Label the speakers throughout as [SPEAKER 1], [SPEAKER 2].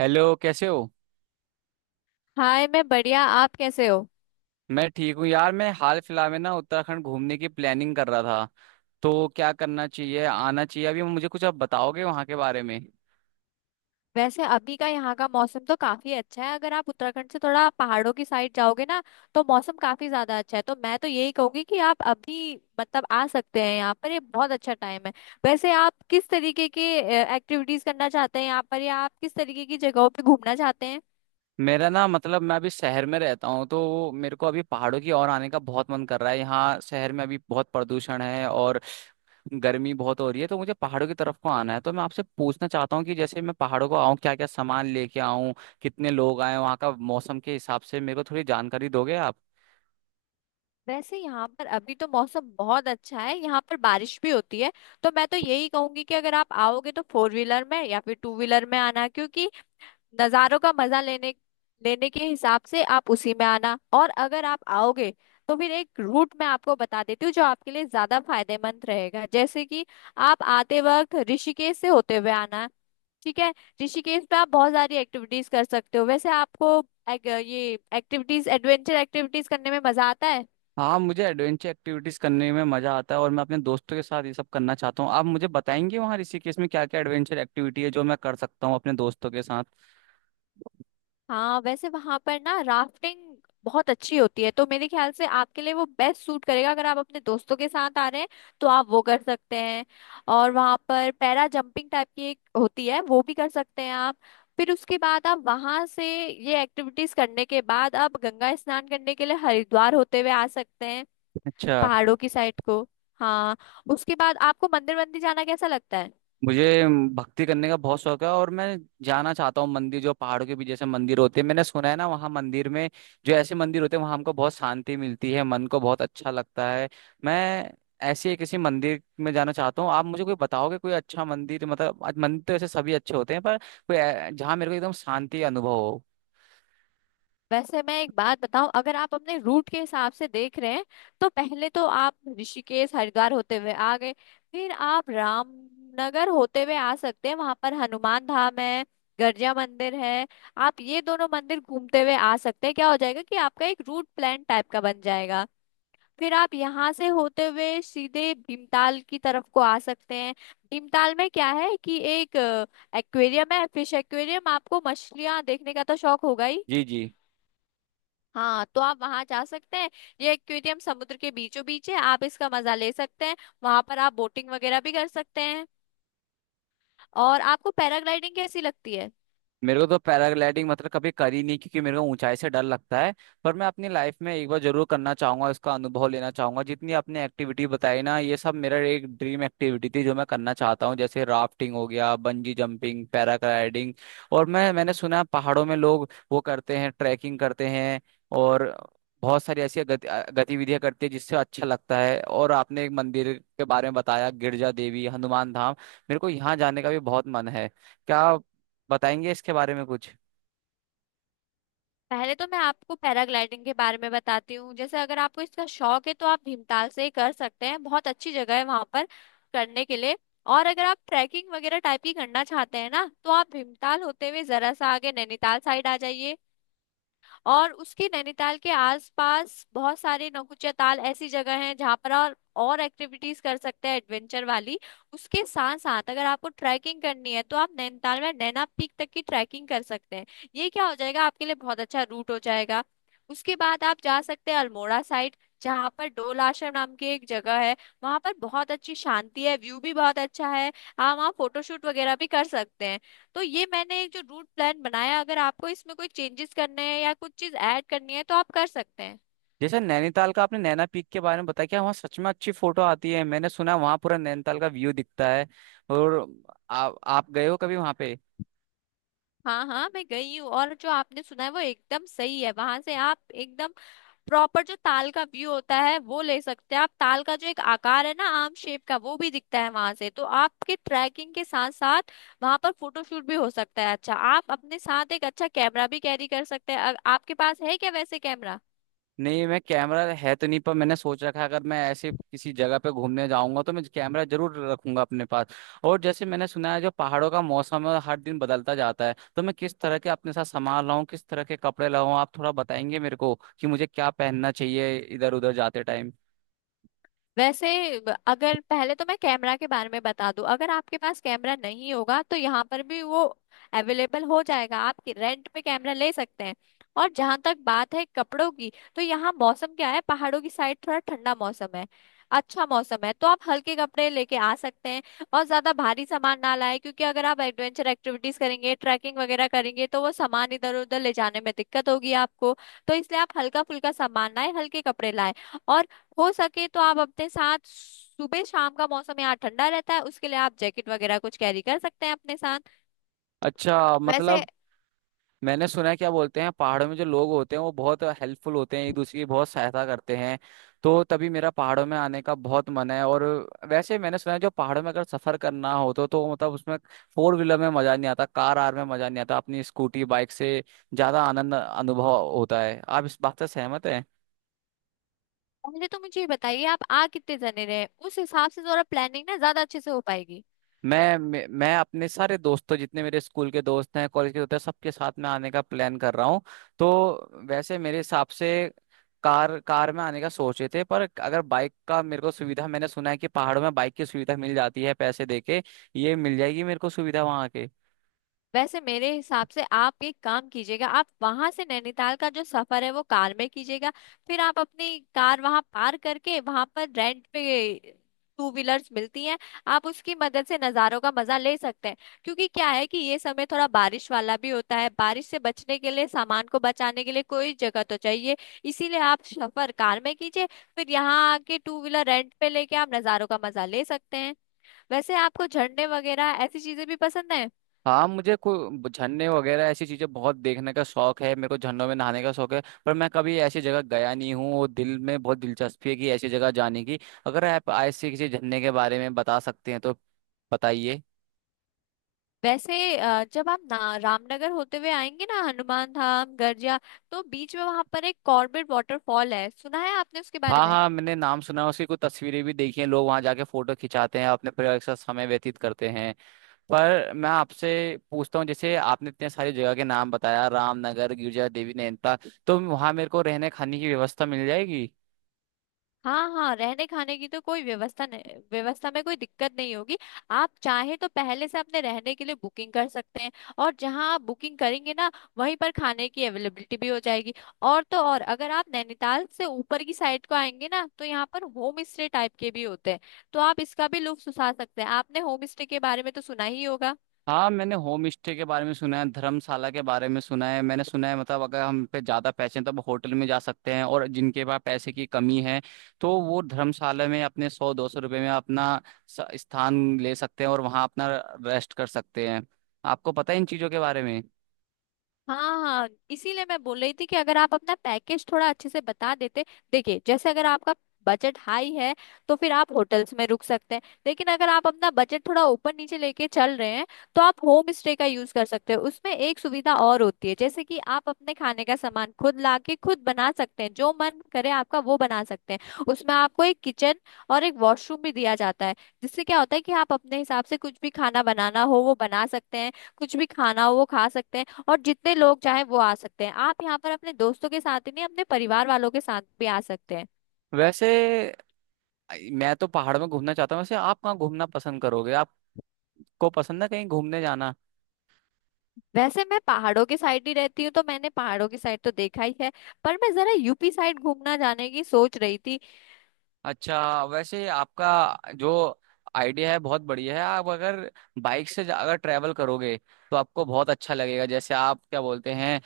[SPEAKER 1] Hello कैसे हो।
[SPEAKER 2] Hi, मैं बढ़िया। आप कैसे हो?
[SPEAKER 1] मैं ठीक हूँ यार। मैं हाल फिलहाल में ना उत्तराखंड घूमने की प्लानिंग कर रहा था तो क्या करना चाहिए, आना चाहिए अभी मुझे? कुछ आप बताओगे वहाँ के बारे में।
[SPEAKER 2] वैसे अभी का यहाँ का मौसम तो काफी अच्छा है। अगर आप उत्तराखंड से थोड़ा पहाड़ों की साइड जाओगे ना, तो मौसम काफी ज्यादा अच्छा है। तो मैं तो यही कहूंगी कि आप अभी मतलब आ सकते हैं यहाँ पर। ये बहुत अच्छा टाइम है। वैसे आप किस तरीके की एक्टिविटीज करना चाहते हैं यहाँ पर, या आप किस तरीके की जगहों पे घूमना चाहते हैं?
[SPEAKER 1] मेरा ना मतलब मैं अभी शहर में रहता हूँ तो मेरे को अभी पहाड़ों की ओर आने का बहुत मन कर रहा है। यहाँ शहर में अभी बहुत प्रदूषण है और गर्मी बहुत हो रही है तो मुझे पहाड़ों की तरफ को आना है। तो मैं आपसे पूछना चाहता हूँ कि जैसे मैं पहाड़ों को आऊँ, क्या क्या सामान लेके आऊँ, कितने लोग आए, वहाँ का मौसम के हिसाब से मेरे को थोड़ी जानकारी दोगे आप?
[SPEAKER 2] वैसे यहाँ पर अभी तो मौसम बहुत अच्छा है। यहाँ पर बारिश भी होती है। तो मैं तो यही कहूंगी कि अगर आप आओगे तो फोर व्हीलर में या फिर टू व्हीलर में आना, क्योंकि नज़ारों का मजा लेने लेने के हिसाब से आप उसी में आना। और अगर आप आओगे, तो फिर एक रूट मैं आपको बता देती हूँ जो आपके लिए ज्यादा फायदेमंद रहेगा। जैसे कि आप आते वक्त ऋषिकेश से होते हुए आना, ठीक है? ऋषिकेश में आप बहुत सारी एक्टिविटीज कर सकते हो। वैसे आपको ये एक्टिविटीज, एडवेंचर एक्टिविटीज करने में मजा आता है?
[SPEAKER 1] हाँ, मुझे एडवेंचर एक्टिविटीज करने में मजा आता है और मैं अपने दोस्तों के साथ ये सब करना चाहता हूँ। आप मुझे बताएंगे वहाँ ऋषिकेश में क्या क्या एडवेंचर एक्टिविटी है जो मैं कर सकता हूँ अपने दोस्तों के साथ?
[SPEAKER 2] हाँ, वैसे वहां पर ना राफ्टिंग बहुत अच्छी होती है, तो मेरे ख्याल से आपके लिए वो बेस्ट सूट करेगा। अगर आप अपने दोस्तों के साथ आ रहे हैं, तो आप वो कर सकते हैं। और वहां पर पैरा जंपिंग टाइप की एक होती है, वो भी कर सकते हैं आप। फिर उसके बाद आप वहां से ये एक्टिविटीज करने के बाद आप गंगा स्नान करने के लिए हरिद्वार होते हुए आ सकते हैं।
[SPEAKER 1] अच्छा।
[SPEAKER 2] पहाड़ों की साइड को। हाँ, उसके बाद आपको मंदिर मंदिर जाना कैसा लगता है?
[SPEAKER 1] मुझे भक्ति करने का बहुत शौक है और मैं जाना चाहता हूँ मंदिर, जो पहाड़ों के बीच जैसे मंदिर होते हैं, मैंने सुना है ना वहाँ मंदिर में, जो ऐसे मंदिर होते हैं वहाँ हमको बहुत शांति मिलती है, मन को बहुत अच्छा लगता है। मैं ऐसे ही किसी मंदिर में जाना चाहता हूँ। आप मुझे कोई बताओगे कोई अच्छा मंदिर? मतलब आज मंदिर तो ऐसे सभी अच्छे होते हैं पर कोई जहाँ मेरे को एकदम शांति अनुभव हो।
[SPEAKER 2] वैसे मैं एक बात बताऊं, अगर आप अपने रूट के हिसाब से देख रहे हैं, तो पहले तो आप ऋषिकेश हरिद्वार होते हुए आ गए। फिर आप रामनगर होते हुए आ सकते हैं। वहां पर हनुमान धाम है, गर्जिया मंदिर है। आप ये दोनों मंदिर घूमते हुए आ सकते हैं। क्या हो जाएगा कि आपका एक रूट प्लान टाइप का बन जाएगा। फिर आप यहाँ से होते हुए सीधे भीमताल की तरफ को आ सकते हैं। भीमताल में क्या है कि एक एक्वेरियम है, फिश एक्वेरियम। आपको मछलियां देखने का तो शौक होगा ही।
[SPEAKER 1] जी जी।
[SPEAKER 2] हाँ, तो आप वहां जा सकते हैं। ये एक्वेरियम समुद्र के बीचों बीच है, आप इसका मजा ले सकते हैं। वहां पर आप बोटिंग वगैरह भी कर सकते हैं। और आपको पैराग्लाइडिंग कैसी लगती है?
[SPEAKER 1] मेरे को तो पैराग्लाइडिंग मतलब कभी करी नहीं क्योंकि मेरे को ऊंचाई से डर लगता है। पर मैं अपनी लाइफ में एक बार जरूर करना चाहूंगा, इसका अनुभव लेना चाहूंगा। जितनी आपने एक्टिविटी बताई ना, ये सब मेरा एक ड्रीम एक्टिविटी थी जो मैं करना चाहता हूँ, जैसे राफ्टिंग हो गया, बंजी जंपिंग, पैराग्लाइडिंग। और मैंने सुना है पहाड़ों में लोग वो करते हैं, ट्रैकिंग करते हैं और बहुत सारी ऐसी गतिविधियां करती है जिससे अच्छा लगता है। और आपने एक मंदिर के बारे में बताया, गिरजा देवी, हनुमान धाम, मेरे को यहाँ जाने का भी बहुत मन है। क्या बताएंगे इसके बारे में कुछ?
[SPEAKER 2] पहले तो मैं आपको पैराग्लाइडिंग के बारे में बताती हूँ। जैसे अगर आपको इसका शौक है तो आप भीमताल से ही कर सकते हैं। बहुत अच्छी जगह है वहां पर करने के लिए। और अगर आप ट्रैकिंग वगैरह टाइप की करना चाहते हैं ना, तो आप भीमताल होते हुए जरा सा आगे नैनीताल साइड आ जाइए। और उसके नैनीताल के आसपास बहुत सारे नौकुचिया ताल ऐसी जगह हैं जहाँ पर और एक्टिविटीज कर सकते हैं एडवेंचर वाली। उसके साथ साथ अगर आपको ट्रैकिंग करनी है, तो आप नैनीताल में नैना पीक तक की ट्रैकिंग कर सकते हैं। ये क्या हो जाएगा, आपके लिए बहुत अच्छा रूट हो जाएगा। उसके बाद आप जा सकते हैं अल्मोड़ा साइड, जहाँ पर डोल आश्रम नाम की एक जगह है। वहां पर बहुत अच्छी शांति है, व्यू भी बहुत अच्छा है। आप वहाँ फोटोशूट वगैरह भी कर सकते हैं। तो ये मैंने एक जो रूट प्लान बनाया, अगर आपको इसमें कोई चेंजेस करने हैं या कुछ चीज ऐड करनी है तो आप कर सकते हैं।
[SPEAKER 1] जैसे नैनीताल का आपने नैना पीक के बारे में बताया, क्या वहाँ सच में अच्छी फोटो आती है? मैंने सुना है वहाँ पूरा नैनीताल का व्यू दिखता है। और आप गए हो कभी वहाँ पे?
[SPEAKER 2] हाँ हाँ, मैं गई हूँ, और जो आपने सुना है वो एकदम सही है। वहां से आप एकदम प्रॉपर जो ताल का व्यू होता है वो ले सकते हैं। आप ताल का जो एक आकार है ना, आम शेप का, वो भी दिखता है वहां से। तो आपके ट्रैकिंग के साथ साथ वहां पर फोटोशूट भी हो सकता है। अच्छा, आप अपने साथ एक अच्छा कैमरा भी कैरी कर सकते हैं। आपके पास है क्या वैसे कैमरा?
[SPEAKER 1] नहीं, मैं कैमरा है तो नहीं पर मैंने सोच रखा है अगर मैं ऐसे किसी जगह पे घूमने जाऊंगा तो मैं कैमरा जरूर रखूंगा अपने पास। और जैसे मैंने सुना है जो पहाड़ों का मौसम है हर दिन बदलता जाता है, तो मैं किस तरह के अपने साथ सामान लाऊं, किस तरह के कपड़े लाऊं? आप थोड़ा बताएंगे मेरे को कि मुझे क्या पहनना चाहिए इधर उधर जाते टाइम?
[SPEAKER 2] वैसे अगर, पहले तो मैं कैमरा के बारे में बता दूं, अगर आपके पास कैमरा नहीं होगा तो यहाँ पर भी वो अवेलेबल हो जाएगा। आप रेंट पे कैमरा ले सकते हैं। और जहां तक बात है कपड़ों की, तो यहाँ मौसम क्या है, पहाड़ों की साइड थोड़ा ठंडा मौसम है, अच्छा मौसम है। तो आप हल्के कपड़े लेके आ सकते हैं। और ज्यादा भारी सामान ना लाए, क्योंकि अगर आप एडवेंचर एक्टिविटीज करेंगे, ट्रैकिंग वगैरह करेंगे, तो वो सामान इधर उधर ले जाने में दिक्कत होगी आपको। तो इसलिए आप हल्का फुल्का सामान लाए, हल्के कपड़े लाए। हो सके तो आप अपने साथ, सुबह शाम का मौसम यहाँ ठंडा रहता है, उसके लिए आप जैकेट वगैरह कुछ कैरी कर सकते हैं अपने साथ।
[SPEAKER 1] अच्छा,
[SPEAKER 2] वैसे
[SPEAKER 1] मतलब मैंने सुना है, क्या बोलते हैं, पहाड़ों में जो लोग होते हैं वो बहुत हेल्पफुल होते हैं, एक दूसरे की बहुत सहायता करते हैं, तो तभी मेरा पहाड़ों में आने का बहुत मन है। और वैसे मैंने सुना है जो पहाड़ों में अगर सफर करना हो तो मतलब उसमें फोर व्हीलर में मजा नहीं आता, कार आर में मजा नहीं आता, अपनी स्कूटी बाइक से ज्यादा आनंद अनुभव होता है। आप इस बात से सहमत हैं?
[SPEAKER 2] पहले तो मुझे ये बताइए, आप आ कितने जने रहे हैं? उस हिसाब से जरा प्लानिंग ना ज्यादा अच्छे से हो पाएगी।
[SPEAKER 1] मैं अपने सारे दोस्तों, जितने मेरे स्कूल के दोस्त हैं, कॉलेज के दोस्त हैं, सबके साथ मैं आने का प्लान कर रहा हूँ। तो वैसे मेरे हिसाब से कार कार में आने का सोचे थे पर अगर बाइक का मेरे को सुविधा, मैंने सुना है कि पहाड़ों में बाइक की सुविधा मिल जाती है पैसे देके, ये मिल जाएगी मेरे को सुविधा वहां के?
[SPEAKER 2] वैसे मेरे हिसाब से आप एक काम कीजिएगा, आप वहां से नैनीताल का जो सफर है वो कार में कीजिएगा। फिर आप अपनी कार वहां पार करके, वहां पर रेंट पे टू व्हीलर्स मिलती हैं, आप उसकी मदद से नज़ारों का मजा ले सकते हैं। क्योंकि क्या है कि ये समय थोड़ा बारिश वाला भी होता है, बारिश से बचने के लिए, सामान को बचाने के लिए कोई जगह तो चाहिए। इसीलिए आप सफर कार में कीजिए। फिर यहाँ आके टू व्हीलर रेंट पे लेके आप नज़ारों का मजा ले सकते हैं। वैसे आपको झरने वगैरह ऐसी चीजें भी पसंद है?
[SPEAKER 1] हाँ, मुझे कोई झरने वगैरह ऐसी चीजें बहुत देखने का शौक है, मेरे को झरनों में नहाने का शौक है पर मैं कभी ऐसी जगह गया नहीं हूँ और दिल में बहुत दिलचस्पी है कि ऐसी जगह जाने की। अगर आप ऐसे किसी झरने के बारे में बता सकते हैं तो बताइए।
[SPEAKER 2] वैसे जब आप ना रामनगर होते हुए आएंगे ना, हनुमान धाम गर्जिया, तो बीच में वहां पर एक कॉर्बेट वाटरफॉल है। सुना है आपने उसके बारे
[SPEAKER 1] हाँ
[SPEAKER 2] में?
[SPEAKER 1] हाँ, मैंने नाम सुना है, उसकी कुछ तस्वीरें भी देखी हैं, लोग वहां जाके फोटो खिंचाते हैं, अपने परिवार के साथ समय व्यतीत करते हैं। पर मैं आपसे पूछता हूँ, जैसे आपने इतने सारी जगह के नाम बताया, रामनगर, गिरजा देवी, नैनीताल, तो वहां मेरे को रहने खाने की व्यवस्था मिल जाएगी?
[SPEAKER 2] हाँ हाँ, रहने खाने की तो कोई व्यवस्था नहीं, व्यवस्था में कोई दिक्कत नहीं होगी। आप चाहे तो पहले से अपने रहने के लिए बुकिंग कर सकते हैं। और जहाँ आप बुकिंग करेंगे ना, वहीं पर खाने की अवेलेबिलिटी भी हो जाएगी। और तो और, अगर आप नैनीताल से ऊपर की साइड को आएंगे ना, तो यहाँ पर होम स्टे टाइप के भी होते हैं। तो आप इसका भी लुत्फ उठा सकते हैं। आपने होम स्टे के बारे में तो सुना ही होगा।
[SPEAKER 1] हाँ, मैंने होम स्टे के बारे में सुना है, धर्मशाला के बारे में सुना है। मैंने सुना है मतलब अगर हम पे ज्यादा पैसे हैं तो हम होटल में जा सकते हैं और जिनके पास पैसे की कमी है तो वो धर्मशाला में अपने 100-200 रुपये में अपना स्थान ले सकते हैं और वहाँ अपना रेस्ट कर सकते हैं। आपको पता है इन चीजों के बारे में?
[SPEAKER 2] हाँ हाँ, इसीलिए मैं बोल रही थी कि अगर आप अपना पैकेज थोड़ा अच्छे से बता देते। देखिए, जैसे अगर आपका बजट हाई है, तो फिर आप होटल्स में रुक सकते हैं। लेकिन अगर आप अपना बजट थोड़ा ऊपर नीचे लेके चल रहे हैं, तो आप होम स्टे का यूज कर सकते हैं। उसमें एक सुविधा और होती है, जैसे कि आप अपने खाने का सामान खुद लाके खुद बना सकते हैं। जो मन करे आपका वो बना सकते हैं। उसमें आपको एक किचन और एक वॉशरूम भी दिया जाता है, जिससे क्या होता है कि आप अपने हिसाब से कुछ भी खाना बनाना हो वो बना सकते हैं, कुछ भी खाना हो वो खा सकते हैं। और जितने लोग चाहे वो आ सकते हैं। आप यहाँ पर अपने दोस्तों के साथ ही नहीं, अपने परिवार वालों के साथ भी आ सकते हैं।
[SPEAKER 1] वैसे मैं तो पहाड़ में घूमना चाहता हूँ। वैसे आप कहाँ घूमना पसंद करोगे? आपको पसंद है कहीं घूमने जाना?
[SPEAKER 2] वैसे मैं पहाड़ों की साइड ही रहती हूँ, तो मैंने पहाड़ों की साइड तो देखा ही है। पर मैं जरा यूपी साइड घूमना जाने की सोच रही थी।
[SPEAKER 1] अच्छा। वैसे आपका जो आइडिया है बहुत बढ़िया है। आप अगर बाइक से अगर ट्रैवल करोगे तो आपको बहुत अच्छा लगेगा। जैसे आप क्या बोलते हैं,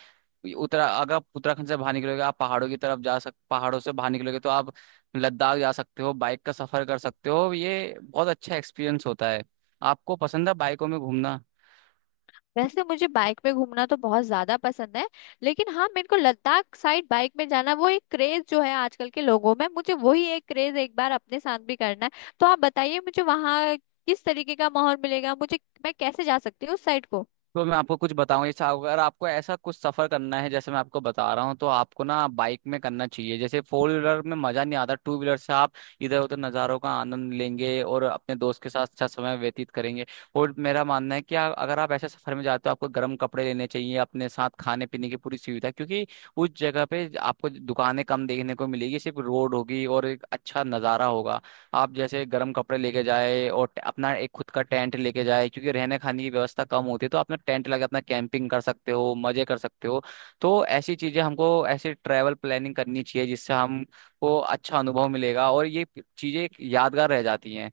[SPEAKER 1] उत्तरा अगर आप उत्तराखंड से बाहर निकलोगे, आप पहाड़ों की तरफ जा सक पहाड़ों से बाहर निकलोगे तो आप लद्दाख जा सकते हो, बाइक का सफर कर सकते हो, ये बहुत अच्छा एक्सपीरियंस होता है। आपको पसंद है बाइकों में घूमना?
[SPEAKER 2] वैसे मुझे बाइक में घूमना तो बहुत ज्यादा पसंद है। लेकिन हाँ, मेरे को लद्दाख साइड बाइक में जाना, वो एक क्रेज जो है आजकल के लोगों में, मुझे वही एक क्रेज एक बार अपने साथ भी करना है। तो आप बताइए मुझे, वहाँ किस तरीके का माहौल मिलेगा मुझे? मैं कैसे जा सकती हूँ उस साइड को?
[SPEAKER 1] तो मैं आपको कुछ बताऊं, जैसे अगर आपको ऐसा कुछ सफर करना है जैसे मैं आपको बता रहा हूँ तो आपको ना बाइक में करना चाहिए, जैसे फोर व्हीलर में मजा नहीं आता, टू व्हीलर से आप इधर उधर नज़ारों का आनंद लेंगे और अपने दोस्त के साथ अच्छा समय व्यतीत करेंगे। और मेरा मानना है कि अगर आप ऐसे सफर में जाते हो, आपको गर्म कपड़े लेने चाहिए अपने साथ, खाने पीने की पूरी सुविधा, क्योंकि उस जगह पे आपको दुकानें कम देखने को मिलेगी, सिर्फ रोड होगी और एक अच्छा नज़ारा होगा। आप जैसे गर्म कपड़े लेके जाए और अपना एक खुद का टेंट लेके जाए क्योंकि रहने खाने की व्यवस्था कम होती है, तो अपना टेंट लगा अपना कैंपिंग कर सकते हो, मजे कर सकते हो। तो ऐसी चीजें हमको, ऐसे ट्रैवल प्लानिंग करनी चाहिए जिससे हमको अच्छा अनुभव मिलेगा और ये चीजें एक यादगार रह जाती हैं।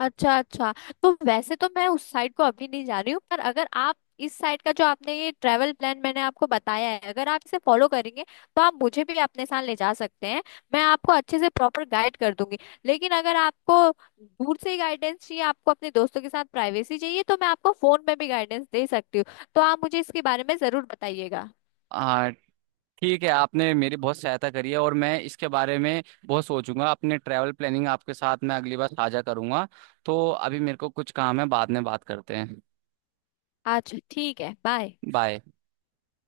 [SPEAKER 2] अच्छा अच्छा। तो वैसे तो मैं उस साइड को अभी नहीं जा रही हूँ, पर अगर आप इस साइड का जो आपने, ये ट्रैवल प्लान मैंने आपको बताया है, अगर आप इसे फॉलो करेंगे, तो आप मुझे भी अपने साथ ले जा सकते हैं। मैं आपको अच्छे से प्रॉपर गाइड कर दूंगी। लेकिन अगर आपको दूर से ही गाइडेंस चाहिए, आपको अपने दोस्तों के साथ प्राइवेसी चाहिए, तो मैं आपको फोन में भी गाइडेंस दे सकती हूँ। तो आप मुझे इसके बारे में जरूर बताइएगा।
[SPEAKER 1] हाँ ठीक है, आपने मेरी बहुत सहायता करी है और मैं इसके बारे में बहुत सोचूंगा। अपने ट्रैवल प्लानिंग आपके साथ मैं अगली बार साझा करूंगा। तो अभी मेरे को कुछ काम है, बाद में बात करते हैं।
[SPEAKER 2] अच्छा, ठीक है, बाय।
[SPEAKER 1] बाय।